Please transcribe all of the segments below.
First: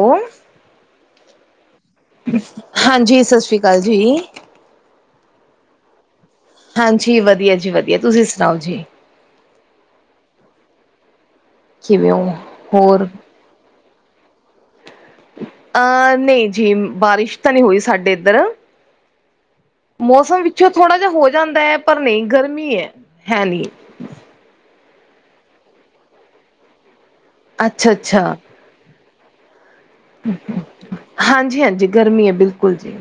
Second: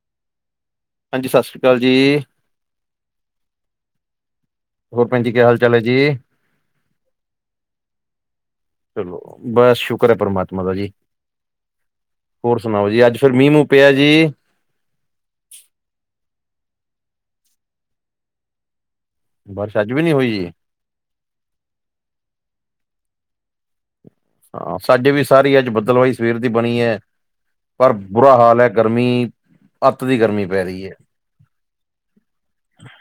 Call ਹਾਂਜੀ ਸਤਿ ਸ਼੍ਰੀ ਅਕਾਲ ਜੀ। ਹਾਂਜੀ ਸਸਰੀ ਕਾਲ ਜੀ। ਹੋਰ ਭੈਨ ਜੀ ਕੀ ਹਾਲ ਚਾਲ ਏ ਜੀ? ਹਾਂਜੀ ਵਧੀਆ ਜੀ ਵਧੀਆ ਤੁਸੀ ਸੁਨਾਓ ਜੀ। ਚਲੋ ਬਸ ਸ਼ੁਕਰ ਐ ਪਰਮਾਤਮਾ ਦਾ ਜੀ, ਕਿਵੇਂ ਹੋ ਹੋਰ ਸੁਨਾਓ ਜੀ ਅੱਜ ਫਿਰ ਮੀ ਮੂੰ ਪਆ ਜੀ। ਅ ਨਈ ਜੀ ਬਾਰਿਸ਼ ਤਾ ਨੀ ਹੋਈ ਸਾਡੇ ਐਦਰ। ਬਾਰਿਸ਼ ਅੱਜ ਵੀ ਨਹੀਂ ਹੋਈ ਮੌਸਮ ਜੀ ਵਿੱਚੋ ਥੋੜਾ ਜਾ ਹੋ ਜਾਂਦਾ ਐ ਪਰ ਨੀ ਗਰਮੀ ਏ ਹੈ ਨੀ। ਹਾਂ, ਸਾਡੇ ਵੀ ਸਾਰੀ ਅੱਜ ਬੱਦਲਵਾਈ ਸਵੇਰ ਦੀ ਬਨੀ ਐ ਅੱਛਾ ਪਰ ਅੱਛਾ ਬੁਰਾ ਹਾਲ ਏ ਗਰਮੀ ਅੱਤ ਦੀ ਗਰਮੀ ਪੈ ਰਹੀ ਹਾਂਜੀ- ਹਾਂਜੀ ਗਰਮੀ ਐ ਬਿਲਕੁਲ ਜੀ।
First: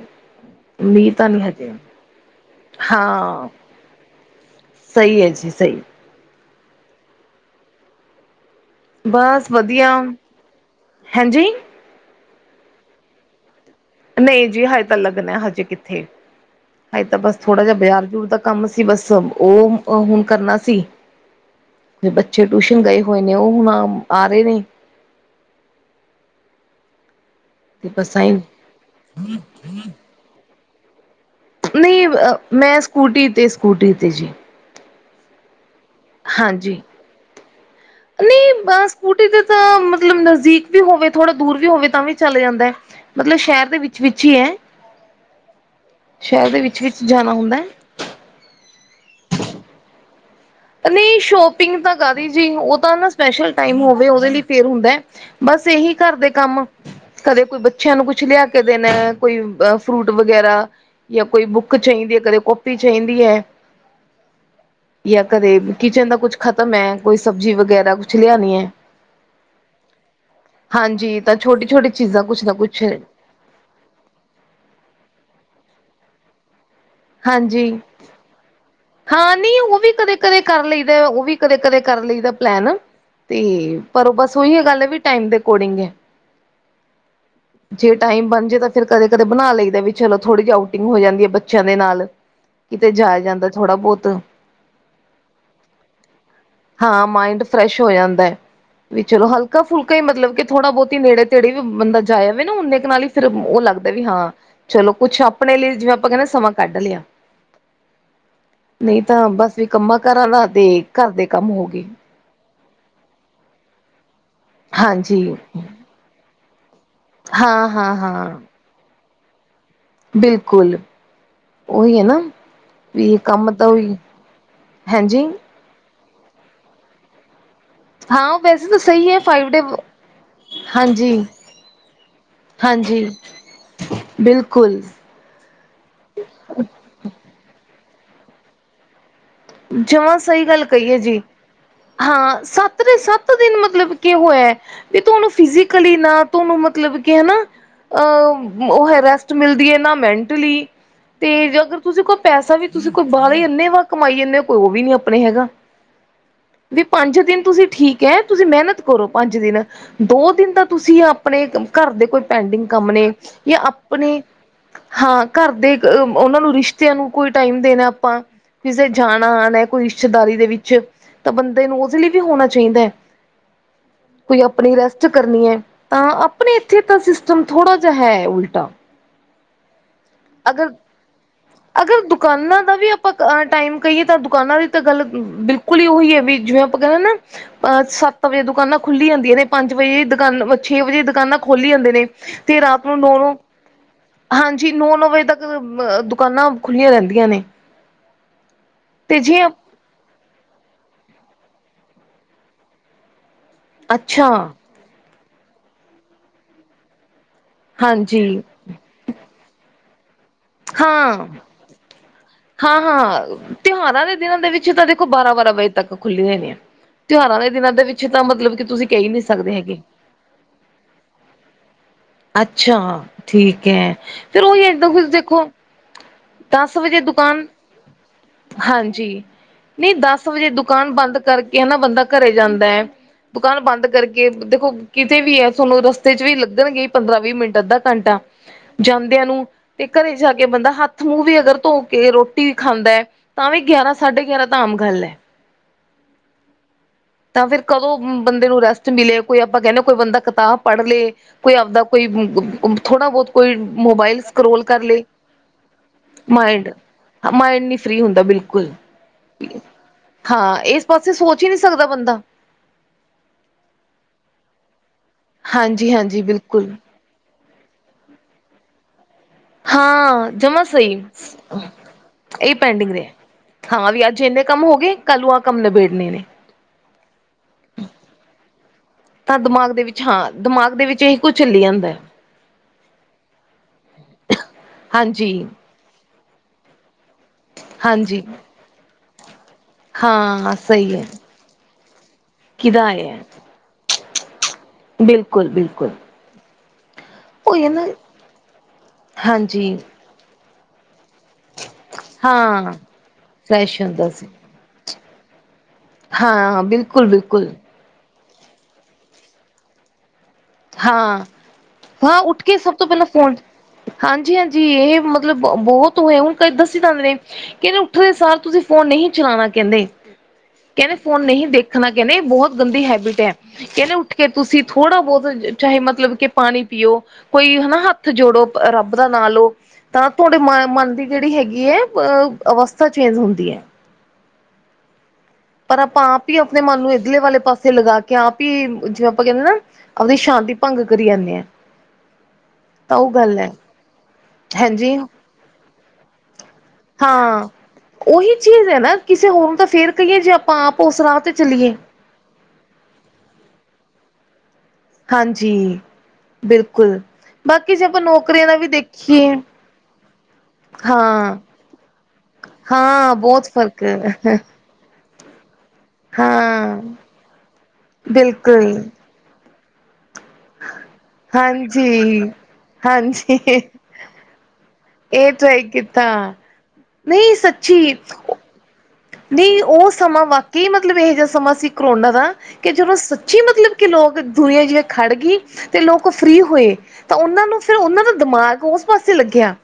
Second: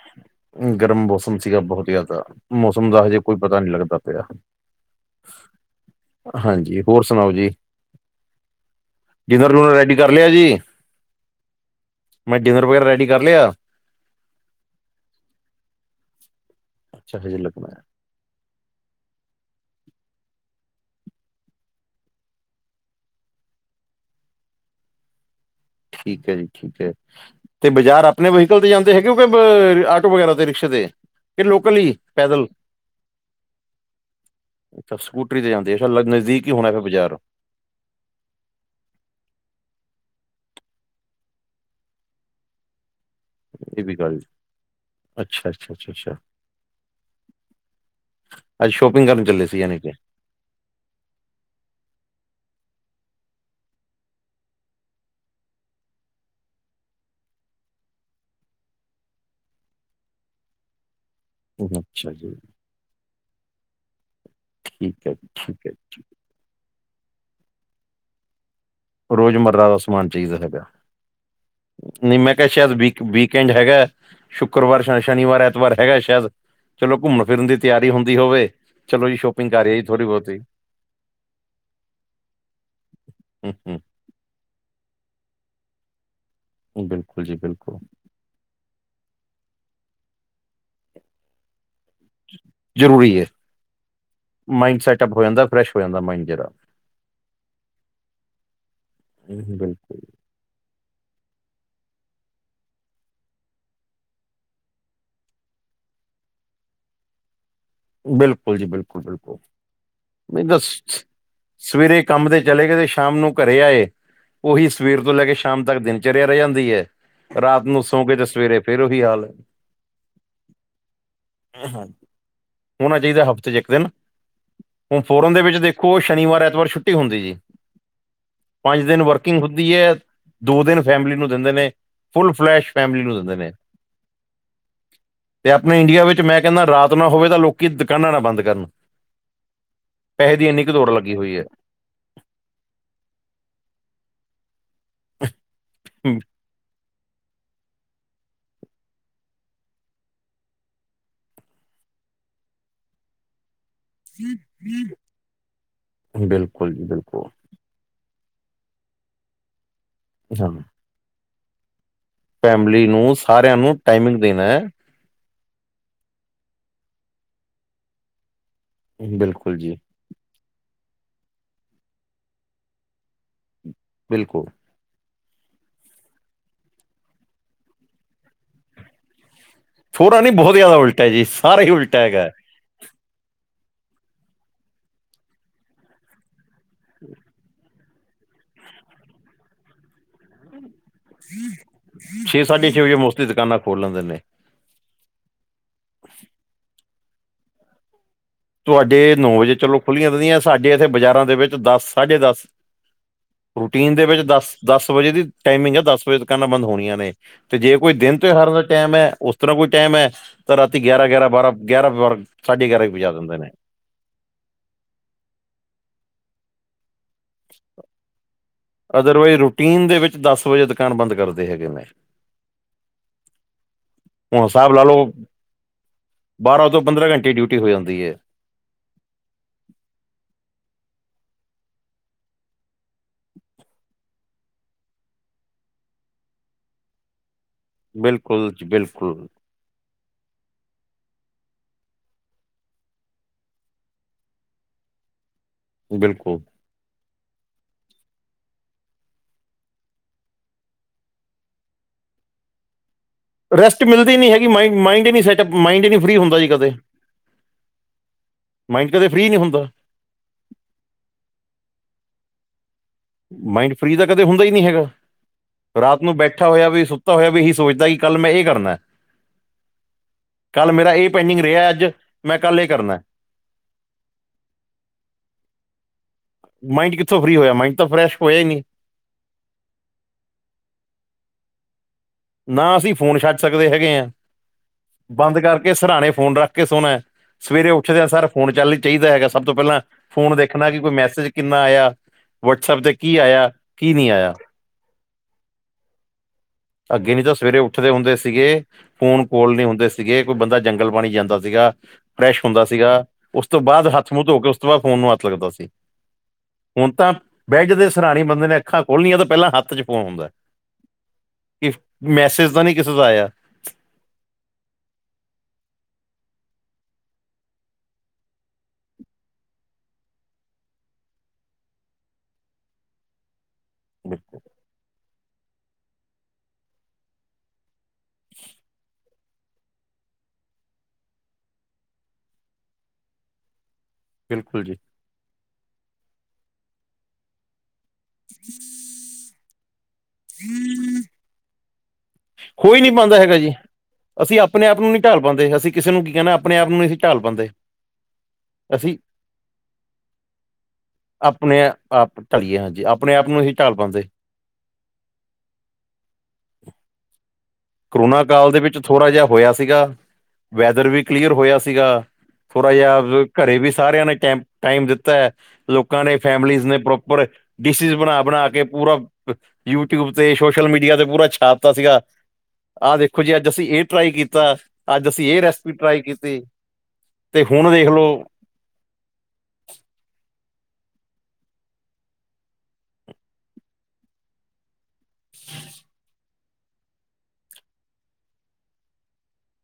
ਗਰਮ ਮੀਂਹ ਤਾਂ ਮੌਸਮ ਨਹੀਂ ਸੀਗਾ ਹਜੇ ਬੋਤ ਜਾਦਾ, ਮੌਸਮ ਦਾ ਹਜੇ ਕੋਈ ਹਾਂ ਪਤਾ ਨੀ ਲੱਗਦਾ ਪੇਆ। ਸਹੀ ਐ ਜੀ, ਸਹੀ। ਹਾਂਜੀ, ਹੋਰ ਸੁਨਾਓ ਜੀ। ਬਸ ਡਿਨਰ- ਡੂਨਰ ਵਧੀਆ ਰੈਡੀ ਕਰ ਲਿਆ ਜੀ, ਹਾਂਜੀ ਮੈਂ ਡਿਨਰ ਵਗੈਰਾ ਰੈਡੀ ਕਰ ਲਿਆ। ਨਈਂ ਜੀ, ਹਜੇ ਤਾਂ ਲੱਗਨੈ ਹਜੇ ਕਿੱਥੇ, ਹਜੇ ਅੱਛਾ ਤਾਂ ਬਸ ਥੋੜ੍ਹਾ ਲੱਗਣਾ ਜੇਆ, ਹੈ ਬਜ਼ਾਰ-ਬਜੂਰ ਤੱਕ। ਕੰਮ ਸੀ ਬਸ ਓ, ਓ ਹੁਨ ਕਰਨਾ ਸੀ। 'ਤੇ ਬੱਚੇ ਟੂਸ਼ਨ ਗਏ ਹੋਏ ਨੇ, ਓ ਹੁਨ ਅਹ ਆ ਰੇ ਨੇ। ਠੀਕ ਐ ਜੀ, ਠੀਕ ਐ। 'ਤੇ ਬਜ਼ਾਰ ਬਸ ਆਪਨੇ ਆਈ ਵਹੀਕਲ ਤੇ ਜਾਂਦੇ ਹੈਗੇ ਓ, ਕਿ ਬਅ ਆਟੋ-ਵਗੈਰਾ, 'ਤੇ ਰਿਕਸ਼ੇ 'ਤੇ? ਕਿ ਲੋਕਲ ਹੀ ਨਈ ਵ ਪੈਦਲ ਮੈਂ ਸਕੂਟੀ ਤੇ, ਸਕੂਟੀ ਤੇ ਜੀ। ਅੱਛਾ, ਸਕੂਟਰੀ 'ਤੇ ਜਾਂਦੇ, ਫਿਰ ਲਗ ਨਜ਼ਦੀਕ ਈ ਹੋਨੈ ਹੈਗਾ ਹਾਂਜੀ ਬਜ਼ਾਰ। ਅ ਸਕੂਟੀ ਤੇ ਤਾਂ ਮਤਲਬ ਨਜ਼ਦੀਕ ਵੀ ਹੋਵੇ, ਥੋੜਾ ਦੂਰ ਵੀ ਹੋਵੇ, ਤਾਂ ਵੀ ਚੱਲ ਜਾਂਦੈ। ਮਤਲਬ ਸ਼ੈਹਰ ਦੇ ਇਹ ਵੀ ਵਿੱਚ ਗੱਲ -ਵਿਚ ਈ ਐ, ਅੱਛਾ ਅੱਛਾ ਅੱਛਾ ਅੱਛਾ ਸ਼ ਸ਼ੈਹਰ ਦੇ ਵਿੱਚ -ਵਿਚ ਜਾਨੈ ਹੁੰਦੈ। ਅਜ ਸ਼ੋਪਿੰਗ ਕਰਨ ਚੱਲੇ ਸੀ ਯਾਨੀ ਕਿ। ਨੀਂ, ਸ਼ੋਪਿੰਗ ਤਾਂ ਕਾਅਦੀ ਜੀ, ਓ ਤਾ ਨਾ ਸਪੈਸ਼ਲ ਟਾਈਮ ਹੋਵੇ ਉਦੇ ਲੀ ਫੇਰ ਹੁੰਦੈ। ਬਸ ਏਹੀ, ਘਰਦੇ ਕੰਮ। ਕਦੇ ਕੋਈ ਬੱਚਿਆਂ ਨੂੰ ਕੁਛ ਲਿਆ ਕੇ ਦੇਨੈ, ਕੋਈ ਵ ਫਰੂਟ ਵਗੈਰਾ। ਯਾ ਕੋਈ ਬੁੱਕ ਅੱਛਾ ਚਾਈਂਦੀ ਐ, ਜੀ ਕਦੇ ਕੋਪੀ ਚਾਈਂਦੀ ਐ। ਠੀਕ ਐ, ਠੀਕ ਐ, ਠੀਕ। ਕਿਚਨ ਦਾ ਕੁਛ ਖ਼ਤਮ ਐ, ਕੋਈ ਸਬਜ਼ੀ ਵਗੈਰਾ ਕੁੱਛ ਲਿਆਨੀ ਐ। ਰੋਜ਼ਮਰਰਾ ਦਾ ਸਮਾਨ ਚਾਈਦਾ ਹੈਗੈ, ਹਾਂਜੀ ਤਾਂ ਛੋਟੀ ਛੋਟੀ ਨਈ ਚੀਜ਼ਾਂ ਮੈਂ ਕੁਛ ਕੈਆ, ਨਾ ਸ਼ੈਦ ਕੁਛ ਵੀਕ -ਵੀਕ। ਕੈਂਡ ਹੈਗੈ, ਸ਼ੁੱਕਰਵਾਰ, ਸ਼- ਸ਼ਨੀਵਾਰ, ਐਤਵਾਰ ਹੈਗੈ ਸ਼ੈਦ। ਚਲੋ ਘੁੰਮਨ-ਫਿਰਨ ਦੀ ਹਾਂਜੀ ਤਿਆਰੀ ਹੁੰਦੀ ਹੋਵੇ, ਚਲੋ ਹਾਂ ਸ਼ੋਪਿੰਗ ਨਹੀਂ ਕਰ ਉਹ ਆਈਏ ਵੀ ਥੋੜ੍ਹੀ- ਕਦੇ ਬੋਤੀ। ਕਦੇ ਕਰ ਲਈਦੈ ਓਵੀ ਕਦੇ- ਕਦੇ ਕਰ ਲਈਦੈ ਪਲੈਨ, ਹੂੰ, 'ਤੇ ਪਰ ਬਸ ਓਈਓ ਗੱਲ ਐ ਵੀ ਟਾਈਮ ਦੇ ਅਕੋਡਿੰਗ ਐ। ਬਿਲਕੁਲ ਜੀ, ਬਿਲਕੁਲ। ਟਾਈਮ ਬਨਜੇ ਤਾ ਫਿਰ ਕਦੇ-ਕਦੇ ਬਨਾ ਲਈਦੈ, ਵੀ ਚਲੋ ਥੋੜ੍ਹੀ ਜੀ ਆਊਟਿੰਗ ਹੋ ਜਾਂਦੀ ਐ ਬੱਚਿਆਂ ਦੇ ਨਾਲ। ਕਿਤੇ ਜ਼ਰੂਰੀ ਜਾਇਆ ਐ, ਜਾਂਦਾ ਥੋੜ੍ਹਾ ਬਹੁਤ ਮਾਈਂਡ ਸੈਟਅਪ ਹੋ ਜਾਂਦੈ, ਫਰੈਸ਼ ਹੋ ਜਾਂਦੈ ਮਾਈਂਡ ਜੇੜਾ। ਹਾਂ ਮਾਇੰਡ ਫਰੈਸ਼ ਹੋ ਜਾਂਦੈ, ਵੀ ਚਲੋ ਹੂੰ, ਹਲਕਾ-ਫੁਲਕਾ ਬਿਲਕੁਲ ਈ, ਮਤਲਬ ਕੇ। ਥੋੜ੍ਹਾ-ਬੋਤੀ ਨੇੜੇ-ਤੇੜੇ ਵੀ ਬੰਦਾ ਜਾਏ ਵੇ ਨਾ, ਓਨੇ ਕੇ ਨਾਲ ਈ ਫਿਰ ਵੀ ਓ ਲਗਦੈ ਵੀ ਹਾਂ। ਚਲੋ, ਕੁੱਛ ਆਪਨੇ ਲਈ ਜਿਵੇਂ ਆਪਾਂ ਕੈਂਨੇ ਆਂ, ਸਮਾਂ ਕੱਢ ਲਿਆ। ਬਿਲਕੁਲ ਜੀ ਬਿਲਕੁਲ ਨਈ ਤਾਂ ਬਿਲਕੁਲ ਬਸ ਵੀ ਕੰਮਾਂ -ਕਾਰਾਂ ਨਹੀਂ ਦਾ, ਤਾਂ 'ਤੇ ਸ- ਘਰ ਦੇ ਕੰਮ ਹੋਗੇ। ਸਵੇਰੇ ਕੰਮ 'ਤੇ ਚਲੇਗੇ ਤੇ ਸ਼ਾਮ ਨੂੰ ਘਰੇ ਆਏ, ਓਹੀ ਸਵੇਰ ਤੋਂ ਹਾਂਜੀ। ਲੈ ਕੇ ਸ਼ਾਮ ਤਕ ਦਿਨਚਰਿਆ ਰੈ ਜਾਂਦੀ ਐ। ਰਾਤ ਹਾਂ ਨੂੰ ਹਾਂ ਸੋਂ ਕੇ 'ਤੇ ਹਾਂ ਸਵੇਰੇ ਫੇਰ ਓਹੀ ਹਾਲ। ਬਿਲਕੁਲ, ਹੈ। ਓਈ ਐ ਨਾ। ਹੋਣਾ ਵੀ ਚਾਹੀਦਾ ਕੰਮ ਹਫ਼ਤੇ ਤਾਂ ਓਹੀ ਏ, ਹੈਂਜੀ। ਵਿਚ ਦੇਖੋ, ਸ਼ਨੀਵਾਰ, ਐਤਵਾਰ ਛੁੱਟੀ ਹੁੰਦੀ ਜੇ, ਹਾਂ ਵੈਸੇ ਤਾਂ ਪੰਜ ਦਿਨ ਸਹੀ ਹੈ ਵਰਕਿੰਗ ਫਾਈਵ ਡੇ ਹੁੰਦੀ ਐ। ਦੋ ਦਿਨ ਹਾਂਜੀ ਫੈਮਿਲੀ ਨੂੰ ਦਿੰਦੇ ਨੇ, ਫੁੱਲ- ਫਲੈਸ਼ ਹਾਂਜੀ ਫੈਮਿਲੀ ਨੂੰ ਦਿੰਦੇ ਨੇ। ਬਿਲਕੁਲ। ਤੇ ਆਪਨੇ ਇੰਡੀਆ ਵਿੱਚ ਮੈਂ ਕੈਂਨਾ, ਰਾਤ ਨਾ ਹੋਵੇ ਤਾ ਲੋਕੀ ਦੁਕਾਨਾਂ ਨਾਂ ਬੰਦ ਕਰਨ। ਜਵਾਂ ਪੈਸੇ ਸਈ ਦੀ ਇੰਨੀ ਗੱਲ ਕੁ ਦੌੜ ਕਈ ਏ ਲੱਗੀ ਜੀ। ਹੋਈ ਹੈ ਹਾਂ, ਸੱਤ ਦੇ ਸੱਤ ਦਿਨ ਮਤਲਬ ਕੇ ਹੋਇਐ। 'ਤੇ ਤੁਆਨੂੰ ਫਿਜ਼ੀਕਲੀ ਹਮ, ਨਾ, ਤੁਆਨੂੰ ਮਤਲਬ ਕੇ ਹਨਾ। ਅ ਓ ਹੈ ਰੈਸਟ ਮਿਲਦੀ ਐ, ਨਾ ਮੈਂਟਲੀ। 'ਤੇੇ ਜੇ ਅਗਰ ਤੁਸੀਂ ਕੋਅ ਪੈਸਾ ਵੀ, ਤੁਸੀਂ ਕੋਅ ਬਾਅਲੇ ਅੰਨ੍ਹੇ ਵਾ ਕਮਾ ਮਾਈਜਨੇਓ ਕੋਈ ਓਵੀ ਨੀ ਅਪਣੇ ਹੈਗਾ, ਬਿਲਕੁਲ ਵੀ ਜੀ ਪੰਜ ਬਿਲਕੁਲ ਦਿਨ ਤੁਸੀਂ ਠੀ ਕ ਐ ਤੁਸੀਂ ਮੈਨਤ ਕਰੋ ਪੰਜ ਦਿਨ, ਦੋ ਹਾਂ ਦਿਨ ਤਾ ਤੁਸੀ ਆਪਣੇ ਕ ਘਰ ਦੇ ਕੋਈ ਪੈਂਡਿੰਗ ਫੈਮਿਲੀ ਕੰਮ ਨੇ ਨੂੰ ਸਾਰਿਆਂ ਜਾਂ ਨੂੰ ਆਪਣੇ ਟਾਈਮਿੰਗ ਦੇਣਾ ਹੈ ਹਾਂ ਘਰ ਦੇ ਕ ਓਨਾਂ ਨੂੰ ਰਿਸ਼ਤਿਆਂ ਨੂੰ ਕੋਈ ਟਾਈਮ ਦੇਣੈ ਆਪਾਂ। ਕਿਸੇ ਜਾਣਾ- ਬਿਲਕੁਲ ਆਣਾ ਜੀ ਕੋਈ ਰਿਸ਼ਤੇਦਾਰੀ ਦੇ ਵਿੱਚ, ਤਾ ਬੰਦੇ ਨੂੰ ਓਦੇ ਲੀ ਵੀ ਹੋਣਾ ਚਈਂਦਾ। ਕੋਈ ਬਿਲਕੁਲ ਆਪਣੀ ਰੈਸ ਟ ਕਰਨੀ ਐਂ, ਤਾਂ ਆਪਣੇ ਇੱਥੇ ਸਿਸਟਮ ਥੋੜਾ ਜਿਹਾ ਹੈ ਉਲਟਾ। ਥੋੜਾ ਨੀ ਬਹੁਤ ਅਗਰ ਜਿਆਦਾ ਉਲਟਾ ਜੀ, ਸਾਰੇ ਅਗਰ ਦੁਕਾਨਾਂ ਦਾ ਵੀ ਅ ਆਪਾਂ ਟਾਈਮ ਕਹੀਏ ਤਾਂ ਦੁਕਾਨਾਂ ਦੀ ਤਾਂ ਗੱਲ ਬਿਲਕੁਲ ਹੀ ਉਹੀ ਹੈ ਵੀ ਜਿਵੇਂ ਆਪਾਂ ਕਹਿੰਦੇ ਨਾ ਅਹ ਸੱਤ ਵਜੇ ਦੁਕਾਨਾਂ ਖੁੱਲੀ ਜਾਂਦੀਆਂ ਨੇ, ਪੰਜ ਵਜੇ ਦੁਕਾਨਾਂ, ਛੇ ਵਜੇ ਦੁਕਾਨਾਂ ਖੋਲੀ ਜਾਂਦੇ ਨੇ, ਛੇ ਤੇ ਸਾਢੇ ਛੇ ਰਾਤ ਵਜੇ ਨੂੰ ਨੌ- ਮੋਸਟਲੀ ਨੌ ਦੁਕਾਨਾਂ ਖੋਲ ਲੈਂਦੇ ਨੇ ਹਾਂਜੀ। ਜੀ ਨੌ- ਨੌ ਵਜੇ ਤੱਕ ਅ ਦੁਕਾਨਾਂ ਖੁੱਲੀਆਂ ਰਹਿੰਦੀਆਂ ਨੇ। ਤੁਹਾਡੇ ਤੇ ਨੌ ਜੇ ਵਜੇ ਚਲੋ ਖੁੱਲੀਆਂ ਰਹਿੰਦੀਆਂ ਸਾਡੇ ਇੱਥੇ ਬਾਜ਼ਾਰਾਂ ਦੇ ਵਿੱਚ ਦਸ -ਸਾਢੇ ਦਸ ਰੂਟੀਨ ਦੇ ਵਿੱਚ ਅੱਛਾ ਦਸ- ਦਸ ਵਜੇ ਦੀ ਟਾਈਮਿੰਗ ਆ, ਦਸ ਵਜੇ ਦੁਕਾਨਾਂ ਬੰਦ ਹੋਣੀਆਂ ਨੇ। ਤੇ ਜੇ ਕੋਈ ਦਿਨ ਹਾਂਜੀ ਤਿਉਹਾਰਾਂ ਦਾ ਟਾਈਮ ਐ, ਉਸ ਤਰ੍ਹਾਂ ਕੋਈ ਟਾਈਮ ਐ ਤਾਂ ਰਾਤੀ ਗਿਆਰਾਂ- ਹਾਂ ਗਿਆਰਾਂ, ਬਾਰਾਂ ਗਿਆਰਾਂ -ਬਾਰ੍ਹਾਂ ਸਾਢੇ ਗਿਆਰਾਂ ਵੀ ਵਜਾਂ ਦੇ। ਹਾਂ-ਹਾਂ ਤਿਉਹਾਰਾਂ ਦੇ ਦਿਨਾਂ ਦੇ ਵਿੱਚ ਤਾਂ ਦੇਖੋ ਬਾਰਾਂ- ਬਾਰਾਂ ਵਜੇ ਤੱਕ ਖੁੱਲੀਆ ਨੇ। ਤਿਉਹਾਰਾਂ ਦੇ ਦਿਨਾਂ ਦੇ ਵਿੱਚ ਤਾਂ ਮਤਲਬ ਕਿ ਤੁਸੀਂ ਕਹਿ ਹੀ ਨਹੀਂ ਅਦਰਵਾਈਜ਼ ਸਕਦੇ ਹੈਗੇ। ਰੂਟੀਨ ਦੇ ਵਿੱਚ, ਦਸ ਵਜੇ ਦੁਕਾਨ ਬੰਦ ਕਰਦੇ ਹੈਗੇ ਨੇ। ਅੱਛਾ, ਠੀਕ ਐ। ਹੁਣ ਫੇਰ ਉਹੀ ਹਿਸਾਬ ਲਾ ਏਦਾਂ ਕੁ ਲਓ ਦੇਖੋ, ਦਸ ਤੋਂ ਵਜੇ ਘੰਟੇ ਦੁਕਾਨ, ਡਿਊਟੀ ਹੋ ਜਾਂਦੀ ਹੈ ਹਾਂਜੀ। ਨਹੀਂ ਦਸ ਵਜੇ ਦੁਕਾਨ ਬੰਦ ਕਰਕੇ ਹਨਾ ਬੰਦਾ ਘਰੇ ਜਾਂਦਾ ਐ ਦੁਕਾਨ ਬੰਦ ਕਰਕੇ, ਦੇਖੋ ਕਿਤੇ ਵੀ ਹੈ ਤੁਹਾਨੂੰ ਰਸਤੇ ਚ ਵੀ ਲੱਗਣਗੇ ਪੰਦਰਾਂ- ਵੀਹ ਮਿੰਟ ਅੱਧਾ ਘੰਟਾ, ਬਿਲਕੁਲ ਜੀ, ਬਿਲਕੁਲ ਜਾਂਦਿਆਂ ਨੂੰ ਤੇ ਘਰੇ ਜਾ ਕੇ ਬੰਦਾ ਹੱਥ ਮੂੰਹ ਅਗਰ ਧੋ ਕੇ ਰੋਟੀ ਵੀ ਖਾਂਦਾ ਐ ਤਾਂ ਵੀ ਗਿਆਰਾਂ- ਸਾਢੇ ਗਿਆਰਾਂ ਤਾਂ ਆਮ ਗੱਲ ਐ। ਬਿਲਕੁਲ। ਤਾਂ ਫਿਰ ਕਦੋਂ ਬੰਦੇ ਨੂੰ ਰੈਸਟ ਮਿਲੇ, ਕੋਈ ਆਪਾਂ ਕਹਿੰਦੇ ਕੋਈ ਬੰਦਾ ਕਿਤਾਬ ਪੜ੍ਹ ਲੇ ਕੋਈ ਆਵਦਾ ਕੋਈ, ਥੋੜਾ ਬਹੁਤ ਕੋਈ ਰੈਸਟ ਮਿਲਦੀ ਮੋਬਾਈਲ ਨਹੀਂ ਹੈਗੀ ਸਕਰੋਲ ਮਾਈਂਡ ਕਰ ਲਏ, ਮਾਈਂਡ ਹੀ ਨਹੀਂ ਸੈਟਅਪ ਮਾਈਂਡ ਹੀ ਨਹੀਂ ਫ੍ਰੀ ਹੁੰਦਾ ਜੀ ਕਦੇ ਮਾਇਡ ਮਾਇੰਡ ਨੀ ਫ੍ਰੀ ਹੁੰਦਾ ਬਿਲਕੁਲ। ਮਾਈਂਡ ਕਦੇ ਫ੍ਰੀ ਨਹੀਂ ਹੁੰਦਾ ਹਾਂ, ਇਸ ਪਾਸੇ ਸੋਚ ਹੀ ਨਹੀਂ ਸਕਦਾ ਬੰਦਾ। ਮਾਇੰਡ ਫਰੀ ਦਾ ਕਦੇ ਹੀ ਨਹੀਂ ਹੈਗਾ, ਹਾਂਜੀ ਰਾਤ ਨੂੰ ਹਾਂਜੀ ਬੈਠਾ ਹੋਇਆ ਬਿਲਕੁਲ ਵੀ ਸੁ ਤਾ ਹੋਇਆ ਵੀ ਇਹੀ ਸੋਚਦਾ ਕਿ ਕੱਲ ਮੈਂ ਇਹ ਕਰਨਾ। ਹਾਂ, ਜਮਾ ਕੱਲ ਮੇਰਾ ਸਹੀ। ਇਹ ਪੈਂਡਿੰਗ ਰਿਹਾ ਅੱਜ ਮੈਂ ਏ ਕੱਲ ਇਹ ਪੈਂਡਿੰਗ ਕਰਨਾ ਹੈ ਨੇ, ਹਾਂ ਵੀ ਅੱਜ ਇੰਨੇ ਕੰਮ ਹੋ ਗਏ, ਕੱਲ ਨੂੰ ਆਹ ਕੰਮ ਨਬੇੜਨੇ ਨੇ। ਮਾਇੰਡ ਕਿੱਥੋਂ ਫਰੀ ਹੋਇਆ, ਮਾਇਂਡ ਤਾਂ ਫਰੈਸ਼ ਹੋਇਆ ਹੀ ਨਹੀਂ। ਤਾਂ ਦਿਮਾਗ ਦੇ ਵਿੱਚ ਹਾਂ, ਦਿਮਾਗ ਦੇ ਵਿੱਚ ਇਹੀ ਕੁਝ ਚੱਲੀ ਜਾਂਦਾ ਹੈ। ਨਾ ਅਸੀਂ ਫੋਨ ਛੱਡ ਸਕਦੇ ਹੈਗੇ ਆਂ, ਬੰਦ ਹਾਂਜੀ ਕਰਕੇ ਸਰਾਣੇ ਫੋਨ ਰੱਖ ਕੇ ਸੋਣਾ। ਸਵੇਰੇ ਉੱਠਦਿਆਂ ਹਾਂਜੀ ਸਾਰ ਫੋਨ ਚੱਲ ਚਾਹੀਦਾ ਹੈਗਾ ਸਭ ਤੋਂ ਪਹਿਲਾਂ, ਫੋਨ ਹਾਂ ਦੇਖਣਾ ਕਿ ਕੋਈ ਸਹੀ ਹੈ ਮੈਸੇਜ ਕਿੰਨਾ ਆਇਆ, ਵਟਸਐਪ ਕਿਦਾ ਤੇ ਕੀ ਹੈ ਆਇਆ, ਕੀ ਨਹੀਂ ਆਇਆ। ਬਿਲਕੁਲ- ਬਿਲਕੁਲ। ਅੱਗੇ ਵੀ ਤਾਂ ਸਵੇਰੇ ਉਹੀ ਹੈ ਨਾ ਉੱਠਦੇ ਹੁੰਦੇ ਸੀਗੇ, ਫੋਨ ਕੋਲ ਨਹੀਂ ਹਾਂਜੀ ਹੁੰਦੇ ਸੀ ਸੀਗੇ, ਕੋਈ ਬੰਦਾ ਜੰਗਲ ਪਾਣੀ ਜਾਂਦਾ ਸੀਗਾ, ਫਰੈਸ਼ ਹੁੰਦਾ ਹਾਂ ਸੀਗਾ, ਉਸ ਤੋਂ ਫਰੈਸ਼ ਬਾਅਦ ਹੁੰਦਾ ਹੱਥ ਮੂੰਹ ਸੀ ਧੋ ਕੇ ਉਸ ਉਸ ਤੋ ਬਾਦ ਫੋਨ ਨੂੰ ਹੱਥ ਲੱਗਦਾ ਸੀ, ਹਾਂ ਹੁਣ ਬਿਲਕੁਲ ਤਾਂ ਬਿਲਕੁਲ [unintelligible] ਸਰਾਨੇ ਈ ਬੰਦੇ ਨੇ ਅੱਖਾਂ ਖੋਲੀਆਂ ਤਾਂ ਪੈਲਾਂ ਹੱਥ ਚ ਫੋਨ ਹੁੰਦੈ। ਹਾਂ-ਹਾਂ ਉੱਠ ਕੇ ਤਾਂ ਨਹੀਂ ਸਭ ਤੋਂ ਕਿਸੇ ਦਾ ਪੈਲਾਂ ਆਇਆ ਫੋਨ ਹਾਂਜੀ-ਹਾਂਜੀ ਏਹ ਮਤਲਬ ਬ ਬੋਹਤ ਹੋਇਆ ਹੁਣ ਕਈ ਦਸੀ ਜਾਂਦੇ ਨੇ ਕੇਂਦੇ ਉੱਠਦੇ ਸਾਰ ਤੁਸੀ ਫੋਨ ਨਹੀਂ ਚਲਾਣਾ ਕੈਂਦੇ। ਕੇਂਦੇ ਫੋਨ ਨਹੀਂ ਦੇਖਣਾ ਕੈਂਦੇ ਬੋਹਤ ਗੰਦੀ ਹੈਬਿਟ ਐ। ਕੈਂਦੇ ਉੱਠ ਕੇ ਤੁਸੀਂ ਥੋੜ੍ਹਾ ਬੋਤ ਚਾਹੇ ਮਤਲਬ ਕੇ ਪਾਣੀ ਪੀਓ, ਕੋਈ ਹਨਾ ਹੱ ਥ ਜੋੜੋ ਰੱਬ ਦਾ ਨਾ ਲੋ ਤਾਂ ਤੁਹਾਡੇ ਮਾ ਮਨ ਦੀ ਜੇੜੀ ਹੈਗੀ ਏ ਅ ਅਵਸਥਾ ਚੇਂਜ ਹੁੰਦੀ ਐ। ਬਿਲਕੁੱਲ ਜੀ। ਪਰ ਆਪਾਂ ਆਪ ਈ ਆਪਣੇ ਮਨ ਨੂੰ ਇਧਲੇ ਵਾਲੇ ਪਾਸੇ ਲਗਾ ਕੇ ਆਪ ਈ ਜਿਵੇਂ ਆਪਾਂ ਕੈਂਦੇ ਨਾ ਆਵਦੀ ਸ਼ਾਂਤੀ ਭੰਗ ਕਰੀ ਜਾਂਨੇ ਆ। ਹੋਈ ਨੀ ਤਾਂ ਉਹ ਪਾਂਦਾ ਹੈਗਾ ਗੱਲ ਹੈ ਜੀ ਅਸੀਂ ਆਪਣੇ ਆਪ ਨੂੰ ਹਾਂਜੀ ਨੀ ਢਾਲ ਪਾਂਦੇ ਅਸੀਂ ਕਿਸੇ ਨੂੰ ਕੀ ਕੈਣਾ ਹਾਂ ਓਹੀ ਚੀਜ਼ ਐ ਨਾ ਅਸੀਂ ਕਿਸੇ ਹੋਰ ਨੂੰ ਤਾਂ ਫੇਰ ਕਈਏ ਜੇ ਆਪਾਂ ਆਪ ਉਸ ਰਾਹ ਤੇ ਚੱਲੀਏ। ਢੱਲੀਏ ਹਾਂਜੀ ਆਪਣੇ ਆਪ ਨੂੰ ਅਹੀਂ ਢਾਲ ਪਾਂਦੇ। ਹਾਂਜੀ ਬਿਲਕੁੱਲ। ਕਰੋਨਾ ਕਾਲ ਦੇ ਵਿੱਚ ਥੋੜ੍ਹਾ ਜਾ ਹੋਇਆ ਸੀਗਾ ਵੈਦਰ ਵੀ ਕਲੀਅਰ ਹਾਂ ਹੋਇਆ ਸੀਗਾ ਥੋੜਾ ਜਾ ਹਾਂ ਬਹੁਤ ਘਰੇ ਵੀ ਫ਼ਰਕ ਸਾਰਿਆਂ ਨੇ ਕੈਂ ਹੈ। ਟਾਈਮ ਦਿੱਤੈ ਲੋਕਾਂ ਨੇ ਫੈਮਲੀਜ਼ ਨੇ ਹਾਂ ਪ੍ਰੋਪਰ ਡਿਸ਼ਿਸ ਬਣਾ-ਬਣਾ ਕੇ ਬਿਲਕੁਲ ਪੂਰਾ ਯੂਟਿਊਬ ਤੇ ਸੋਸ਼ਲ ਮੀਡੀਆ ਤੇ ਪੂਰਾ ਛਾਪਤਾ ਸੀਗਾ। ਹਾਂਜੀ ਆ ਦੇਖੋ ਜੀ ਹਾਂਜੀ ਅੱਜ ਅਸੀਂ ਏ ਟਰਾਈ ਕੀਤਾ। ਅੱਜ ਅਸੀਂ ਇਹ ਏ ਰੈਸਪੀ ਟਰਾਈ ਕੀਤਾ ਕੀਤੀ ਨਹੀਂ ਤੇ ਹੁਣ ਵੇਖ ਲੋ ਨਈ ਓ ਸਮਾਂ ਵਾਕਈ ਮਤਲਬ ਏਹੋ ਜਾ ਸਮਾਂ ਸੀ ਕਰੋਨਾ ਦਾ ਕੀ ਜਦੋਂ ਸੱਚੀ ਮਤਲਬ ਕੀ ਲੋਕ ਦੁਨੀਆਂ ਜਿ ਖੜਗੀ ਤੇ ਲੋਕ ਫਰੀ ਹੋਏ ਤਾਂ ਓਨਾਂ ਨੂੰ ਫਿਰ ਓਨਾਂ ਦਾ ਦਿਮਾਗ ਓਸ ਪਾਸੇ ਲੱਗਿਆ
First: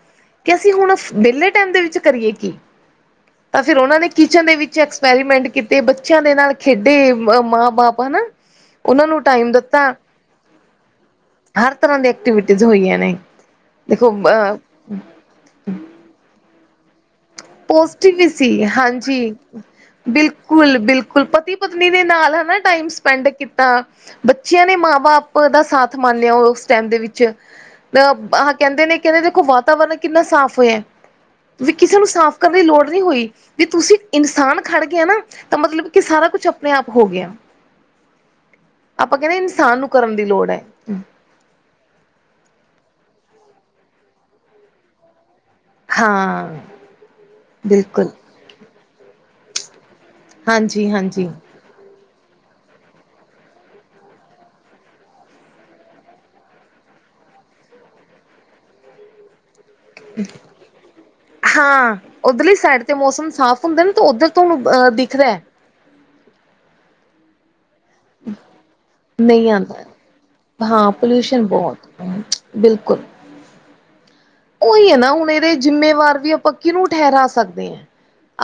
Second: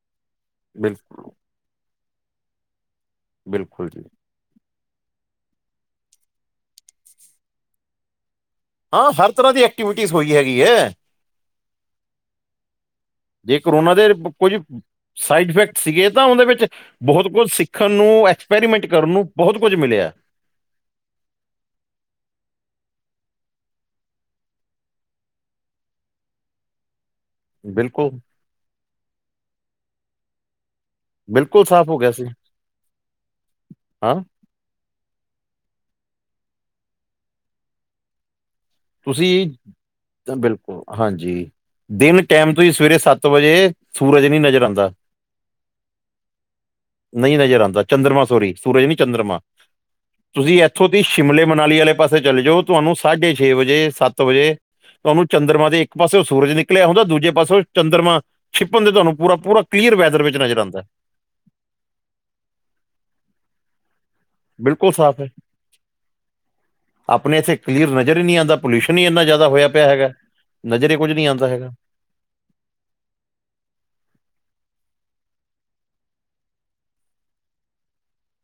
ਕੀ ਅਸੀਂ ਹੁਣ ਬਿਲਕੁਲ ਵੇਲੇ ਟੈਮ ਦੇ ਵਿੱਚ ਕਰੀਏ ਕੀ ਤਾਂ ਫਿਰ ਬਿਲਕੁਲ ਓਨਾਂ ਜੀ ਨੇ ਕਿਚਨ ਦੇ ਵਿੱਚ ਐਕਸਪੈਰੀਮੈਂਟ ਕੀਤੇ ਬੱਚਿਆਂ ਦੇ ਨਾਲ ਖੇਡੇ ਮ ਮਾਂ ਬਾਪ ਹਨਾ? ਉਹਨਾਂ ਹਾਂ ਨੂੰ ਹਰ ਟਾਈਮ ਤਰ੍ਹਾਂ ਦੀ ਦਿੱਤਾ ਐਕਟੀਵਿਟੀਜ਼ ਹੋਈ ਹੈਗੀ ਐ। ਹਰ ਤਰ੍ਹਾਂ ਦੀ ਐਕਟੀਵਿਟੀਜ਼ ਹੋਈਆਂ ਨੇ ਜੇ ਕਰੋਨਾ ਦੇ ਦੇਖੋ ਕੁਝ ਅ ਸਾਈਡ ਇਫੈਕਟ ਸੀਗੇ ਤਾਂ ਓਦੇ ਵਿੱਚ ਬੋਹਤ ਕੁਝ ਸਿੱਖਣ ਪੋਜ਼ਟਿਵ ਨੂੰ ਵੀ ਐਕਸਪੈਰੀਮੈਂਟ ਕਰਨ ਨੂੰ ਬੋਹਤ ਕੁਝ ਮਿਲਿਆ। ਕੁਲ ਬਿਲਕੁੱਲ ਪਤੀ-ਪਤਨੀ ਦੇ ਨਾਲ ਹਨਾ ਟਾਈਮ ਸਪੈਂਡ ਕੀਤਾ। ਬੱਚਿਆਂ ਨੇ ਮਾਂ-ਬਾਪ ਦਾ ਸਾਥ ਮੰਨਿਆ ਓਸ ਟੈਮ ਦੇ ਵਿੱ ਚ ਬਿਲਕੁਲ ਅਹ ਕੈਂਦੇ ਨੇ ਕੈਂਦੇ ਦੇਖੋ ਵਾਤਾਵਰਨ ਕਿੰਨਾ ਸਾਫ਼ ਹੋਇਐ। ਬਿਲਕੁੱਲ ਸਾਫ਼ ਹੋ ਗਿਆ ਸੀ। ਕਦੀ ਲੋੜ ਨੀ ਹੋਈ ਵੀੇ ਤੁਸੀਂ ਹਾਂ ਇਨਸਾਨ ਖੜ ਗਿਆ ਨਾ ਤਾਂ ਮਤਲਬ ਕੀ ਸਾਰਾ ਕੁਛ ਆਪਣੇ ਆਪ ਹੋ ਗਿਆ। ਆਪਾਂ ਕੈਂਦੇ ਤੁਸੀਂ ਇਨਸਾਨ ਨੂੰ ਕਰਨ ਦੀ ਲੋੜ ਐ। ਬਿਲਕੁਲ ਹਾਂਜੀ ਦਿਨ ਟੈਮ ਤੋਂ ਈ ਸਵੇਰੇ ਸੱਤ ਵਜੇ ਸੂਰਜ ਨੀ ਨਜ਼ਰ ਆਂਦਾ। ਹਾਂ। ਨਈ ਨਜ਼ਰ ਆਂਦਾ ਬਿਲਕੁਲ ਚੰਦਰਮਾ ਸੋਰੀ ਸੂਰਜ ਨੀ ਚੰਦਰਮਾ। ਤੁਸੀਂ ਐਥੋਂ ਹਾਂਜੀ ਦੀ ਹਾਂਜੀ ਸ਼ਿਮਲੇ, ਮਨਾਲੀ ਆਲੇ ਪਾਸੇ ਚਲੇ ਜਾਓ ਤੁਹਾਨੂੰ ਸਾਢੇ ਛੇ ਵਜ, ਸੱਤ ਵਜੇ ਤੁਹਾਨੂੰ ਚੰਦਰਮਾ ਦੇ ਇੱਕ ਪਾਸੇ ਓ ਸੂਰਜ ਨਿਕਲਿਆ ਹੁੰਦਾ ਦੂਜੇ ਪਾਸੇ ਓ ਚੰਦਰਮਾ ਛਿਪਣ ਤੇ ਤੁਹਾਨੂੰ ਪੂਰਾ-ਪੂਰਾ ਕਲੀਅਰ ਵੈਦਰ ਵਿੱਚ ਨਜ਼ਰ ਆਂਦੈ। ਹਾਂ ਓਧਰਲੀ ਸਾਈਡ ਤੇ ਮੌਸਮ ਸਾਫ਼ ਹੁੰਦਾ ਨਾ ਤਾਂ ਓਧਰ ਬਿਲਕੁਲ ਸਾਫ਼ ਐ, ਆਪਣੇ ਇਥੇ ਕਲੀਅਰ ਨਜ਼ਰ ਨਜ਼ਰ ਈ ਨੀ ਆਂਦਾ, ਪੋਲਿਊਸ਼ਨ ਈ ਇੰਨਾ ਜ਼ਿਆਦਾ ਨਹੀਂ ਹੋਇਆ ਆਉਂਦਾ ਹੈਗਾ, ਹਾਂ ਨਜ਼ਰ ਈ ਕੁਝ ਨਹੀਂ ਪੋਲਿਊਸ਼ਨ ਆਂਦਾ ਹੈਗਾ। ਬਹੁਤ ਬਿਲਕੁਲ ਉਹੀ ਐ ਨਾ ਹੁਣ ਇਹਦੇ ਜਿੰਮੇਵਾਰ ਵੀ ਆਪਾ ਕਿਨੂੰ ਠਹਿਰਾ ਸਕਦੇ ਹਾ।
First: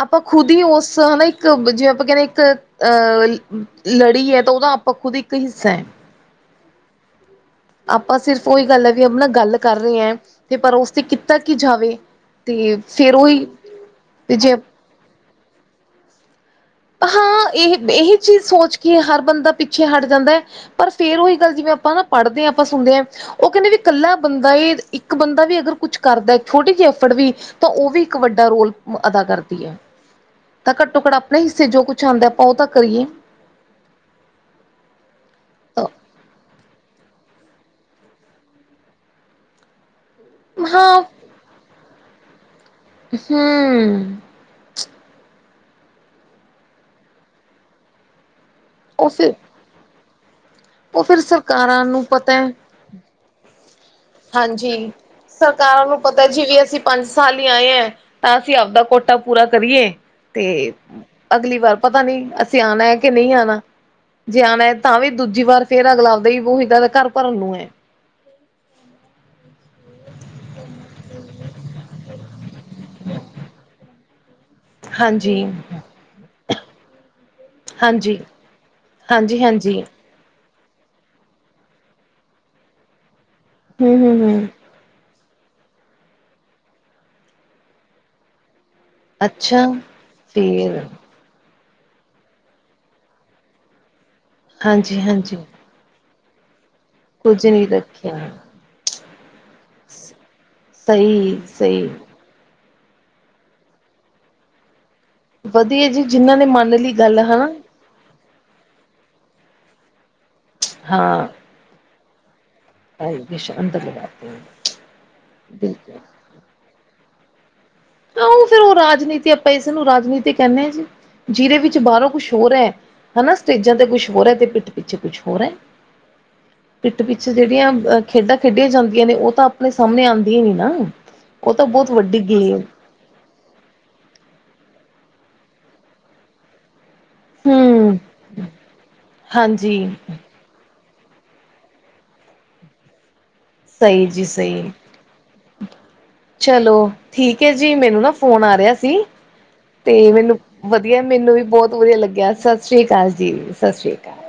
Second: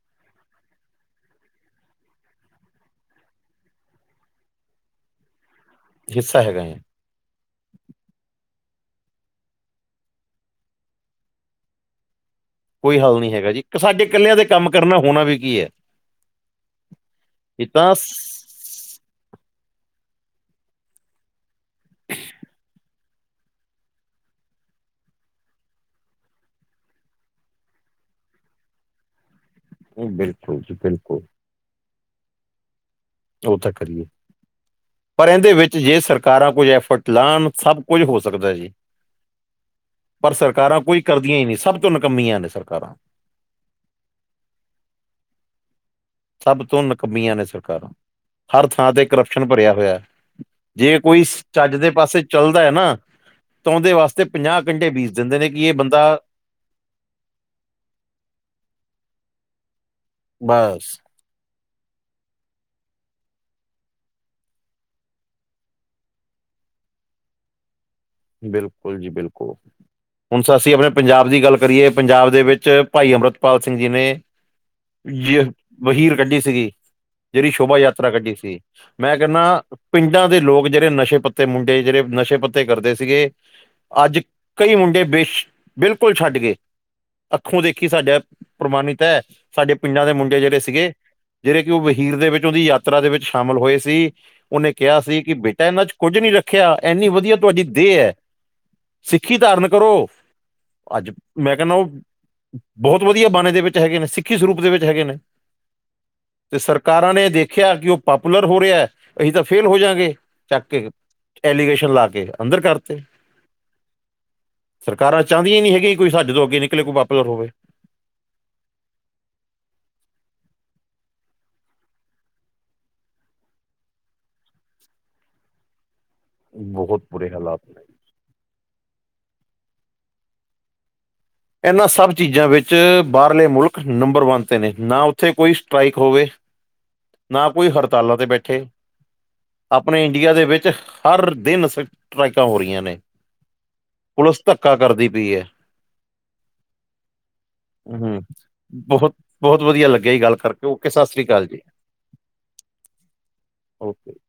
ਆਪਾਂ ਖੁਦ ਹੀ ਉਸ ਹਨਾ ਇੱਕ ਜਿਵੇਂ ਆਪਾਂ ਕਹਿੰਦੇ ਇੱਕ ਅਹ ਲੜੀ ਐ ਤਾਂ ਉਹਦਾ ਆਪਾਂ ਖੁਦ ਇੱਕ ਹਿੱਸਾ ਐ। ਹਿੱਸਾ ਹੈਗਾ ਐ। ਆਪਾਂ ਸਿਰਫ਼ ਉਹੀ ਗੱਲ ਐ ਵੀ ਆਪ ਨਾ ਗੱਲ ਕਰ ਰਹੇ ਆ। ਤੇ ਪਰ ਉਸ ਤੇ ਕੀਤਾ ਕੀ ਜਾਵੇ। ਤੇ ਕੋਈ ਫੇਰ ਹੱਲ ਨੀ ਉਹੀ ਹੈਗਾ ਜੀ, ਸਾਡੇ ਇਕੱਲਿਆਂ ਤੇ ਦੇ ਜੇ ਕੰਮ ਕਰਨ ਨਾਲ ਹੋਣਾ ਵੀ ਕੀ ਐ। ਹਾਂ ਇਹੀ, ਇਹੀ ਚੀਜ਼ ਸੋਚ ਕੇ ਹਰ ਬੰਦਾ ਪਿੱਛੇ ਹਟ ਜਾਂਦਾ ਐ, ਪਰ ਫੇਰ ਉਹੀ ਗੱਲ ਜਿਵੇਂ ਆਪਾਂ ਪੜ੍ਹਦੇ ਆ, ਆਪਾਂ ਸੁਣਦੇ ਆ। ਉਹ ਕਹਿੰਦੇ ਵੀ ਇਕੱਲਾ ਬੰਦਾ ਈ ਇਹ ਇੱਕ ਬੰਦਾ ਵੀ ਅਗਰ ਕੁਛ ਕਰਦਾ ਛੋਟੀ ਜਿਹੀ ਐਫਰਡ ਵੀ ਤਾਂ ਉਹ ਵੀ ਇੱਕ ਵੱਡਾ ਰੋਲ ਅਦਾ ਕਰਦੀ ਐ। ਬਿਲਕੁਲ ਜੀ ਬਿਲਕੁਲ। ਹਿੱਸੇ ਜੋ ਕੁੱਛ ਆਂਦਾ ਆਪਾਂ ਉਹ ਤਾਂ ਕਰੀਏ ਉਹ ਤਾਂ ਕਰੀਏ ਪਰ ਇਹਦੇ ਵਿੱਚ ਜੇ ਸਰਕਾਰਾਂ ਕੁਝ ਐਫਰਟ ਲਾਣ ਸਭ ਕੁੱਝ ਹੋ ਸਕਦਾ ਜੀ। ਪਰ ਸਰਕਾਰਾਂ ਕੋਈ ਹਾਂ ਕਰਦੀਆ ਈ ਨੀ, ਸਭ ਤੋਂ ਨਿਕੰਮੀਆਂ ਨੇ ਸਰਕਾਰਾਂ ਹੁਮਮ ਸਭ ਤੋਂ ਨਕੰਮੀਆਂ ਨੇ ਸਰਕਾਰਾਂ- ਹਰ ਥਾਂ ਤੇ ਉਹ ਫਿਰ ਕਰਪਸ਼ਨ ਭਰਿਆ ਹੋਇਆ, ਜੇ ਉਹ ਫਿਰ ਕੋਈ ਚੱਜ ਸਰਕਾਰਾਂ ਦੇ ਨੂੰ ਪਾਸੇ ਪਤਾ ਹੈ ਚੱਲਦਾ ਏ ਨਾ ਤਾ ਉਦੇ ਵਾਸਤੇ- ਪੰਜਾਹ ਹਾਂਜੀ ਕੰਢੇ ਬੀਜ ਦਿੰਦੇ ਨੇ ਕਿ ਇਹ ਸਰਕਾਰਾਂ ਨੂੰ ਬੰਦਾ ਪਤਾ ਜੀ ਅਸੀਂ ਪੰਜ ਸਾਲ ਲਈ ਆਏ ਐ, ਤਾਂ ਅਸੀਂ ਆਪਦਾ ਕੋਟਾ ਪੂਰਾ ਕਰੀਏ ਤੇ ਬਸ ਅਗਲੀ ਵਾਰ ਪਤਾ ਨੀ ਅਸੀਂ ਆਣਾ ਏ ਕਿ ਨਹੀਂ ਆਣਾ। ਜਾਣਾ ਤਾਂ ਵੀ ਦੂਜੀ ਵਾਰ ਫੇਰ ਅਗਲਾ ਆਪਦਾ ਈ ਬਹੀਦਾ ਘਰ ਭਰਨ ਨੂੰ ਏ ਬਿਲਕੁਲ ਜੀ ਬਿਲਕੁਲ ਹੁਣ ਅਸੀਂ ਆਪਣੇ ਪੰਜਾਬ ਦੀ ਗੱਲ ਕਰੀਏ, ਪੰਜਾਬ ਦੇ ਵਿੱਚ ਭਾਈ ਅੰਮ੍ਰਿਤਪਾਲ ਸਿੰਘ ਜੀ ਨੇ ਹਾਂਜੀ ਜ ਵਹੀਰ ਕੱਢੀ ਸੀਗੀ। ਜਿਹੜੀ ਸ਼ੋਭਾ ਯਾਤਰਾ ਹਾਂਜੀ ਕੱਢੀ ਸੀ, ਮੈਂ ਹਾਂਜੀ ਕਹਿੰਨਾ ਪਿ ਹਾਂਜੀ ਪਿੰਡਾਂ ਦੇ ਲੋਕ ਜਿਹੜੇ ਨਸ਼ੇ- ਪੱਤੇ ਮੁੰਡੇ ਜਿਹੜੇ ਨਸ਼ੇ- ਪੱਤੇ ਕਰਦੇ ਸੀਗੇ, ਹਮ ਅੱਜ ਹਮ ਹਮ ਕਈ ਮੁੰਡੇ ਬੇਸ਼ ਬਿਲਕੁਲ ਛੱਡ ਗਏ, ਅੱਖੋਂ ਦੇਖੀ ਸਾਡਾ ਪ੍ਰਮਾਣਿਤ ਅੱਛਾ ਸਾਡੇ ਪਿੰਡਾਂ ਦੇ ਮੁੰਡੇ ਜਿਹੜੇ ਫੇਰ ਸੀਗੇ। ਜਿਹੜੇ ਕਿ ਉਹ ਵਹੀਰ ਦੇ ਵਿੱਚ ਉਹਦੀ ਯਾਤਰਾ ਦੇ ਵਿੱਚ ਸ਼ਾਮਿਲ ਹੋਏ ਸੀ, ਉਹਨੇ ਕਿਹਾ ਹਾਂਜੀ ਸੀ ਕਿ ਹਾਂਜੀ ਬੇਟਾ ਇਹਨਾਂ 'ਚ' ਕੁੱਝ ਨਹੀਂ ਰੱਖਿਆ, ਇੰਨੀ ਵਧੀਆ ਕੁੱਝ ਤੁਹਾਡੀ ਨਹੀਂ ਦੇਹ ਐ, ਰੱਖਿਆ ਸਿੱਖੀ ਧਾਰਮਿਕ ਕਰੋ, ਅੱਜ ਸਹੀ ਮੈਂ ਕਹਿੰਦਾ ਸਹੀ ਉਹ ਬਹੁਤ ਵਧੀਆ ਬਾਣੇ ਦੇ ਵਿੱਚ ਹੈਗੇ ਨੇ, ਸਿੱਖੀ ਸਰੂਪ ਦੇ ਵਿੱਚ ਹੈਗੇ ਨੇ ਵਧੀਆ ਜੀ ਜਿਨਾਂ ਨੇ ਤੇ ਮੰਨ ਲਈ ਸਰਕਾਰਾਂ ਗੱਲ ਨੇ ਹਨਾ ਦੇਖਿਆ ਕਿ ਉਹ- ਪਾਪੂਲਰ ਹੋ ਰਿਹਾ, ਅਸੀਂ ਤਾਂ ਫੇਲ ਹੋ ਜਾਂਗੇ, ਚੱਕ ਕੇ ਹਾਂ ਐਲੀਗੇਸ਼ਨ ਲਾ ਕੇ ਅੰਦਰ ਕਰ ਅੰਦਰ ਲਗਾਤੇ ਸਰਕਾਰਾ ਚਾਹੁੰਦੀਆਂ ਨੀ ਬਿਲਕੁਲ ਹੈਗੀਆਂ ਕੋਈ ਸਾਡੇ ਤੋਂ ਅੱਗੇ ਨਿਕਲੇ ਕੋਈ ਪਾਪੂਲਰ ਹੋਵੇ। ਆਹ ਉਹ ਫੇਿਰ ਉਹ ਰਾਜਨੀਤੀ ਆਪਾਂ ਇਸ ਨੂੰ ਰਾਜਨੀਤੀ ਕਹਿੰਦੇ ਆ ਜੀ, ਜਿਹਦੇ ਵਿੱਚ ਬਾਹਰੋਂ ਕੁਛ ਹੋਰ ਏ ਹਨਾ, ਸਟੇਜਾਂ ਤੇ ਕੁਛ ਹੋਰ ਐ ਤੇ ਪਿੱਠ ਪਿੱਛੇ ਕੁਛ ਹੋਰ ਏ, ਪਿੱਠ ਬਹੁਤ ਬੁਰੇ ਪਿੱਛੇ ਹਾਲਾਤ ਨੇ ਖੇਡਾਂ ਖੇਡੀਆਂ ਜਾਂਦੀਆਂ ਨੇ ਉਹ ਤਾਂ ਆਪਣੇ ਸਾਹਮਣੇ ਆਂਦੀਆਂ ਨੀ ਨਾ ਉਹ ਤਾਂ ਇਹਨਾਂ ਬਹੁਤ ਸਭ ਵੱਡੀ ਚੀਜ਼ਾਂ ਗੇਮ ਵਿੱਚ ਬਾਹਰਲੇ ਮੁਲਕ ਨੰਬਰ ਵਨ 'ਤੇ ਨਾ ਉੱਥੇ ਕੋਈ ਸਟਰਾਈਕ ਹੋਵੇ। ਨਾ ਕੋਈ ਹੂੰ ਹੜਤਾਲਾਂ ਤੇ ਬੈਠੇ। ਹਾਂਜੀ ਆਪਣੇ ਇੰਡੀਆ ਦੇ ਵਿੱਚ ਹਰ ਦਿਨ ਸਟਰੈਕਾਂ ਹੋ ਰਹੀਆਂ ਨੇ। ਸਹੀ ਜੀ ਪੁਲਿਸ ਸਹੀ। ਧੱਕਾ ਕਰਦੀ ਪਈ ਹੈ ਚਲੋ ਠੀਕ ਏ ਜੀ। ਮੈਨੂੰ ਨਾ ਹੂੰ ਫੋਨ ਆ ਰਿਹਾ ਸੀ ਬਹੁਤ ਬਹੁਤ ਵਧੀਆ ਤੇ ਲੱਗਿਆ ਜੀ ਗੱਲ ਮੈਨੂੰ ਕਰਕੇ ਓਕੇ ਵਧੀਆ ਸਤਿ ਸ੍ਰੀ ਮੈਨੂੰ ਵੀ ਅਕਾਲ ਜੀ ਬਹੁਤ ਵਧੀਆ ਲੱਗਿਆ ਸਤਿ ਸ੍ਰੀ ਅਕਾਲ ਜੀ, ਸਸਰੀ ਓਕੇ ਅਕਾਲ।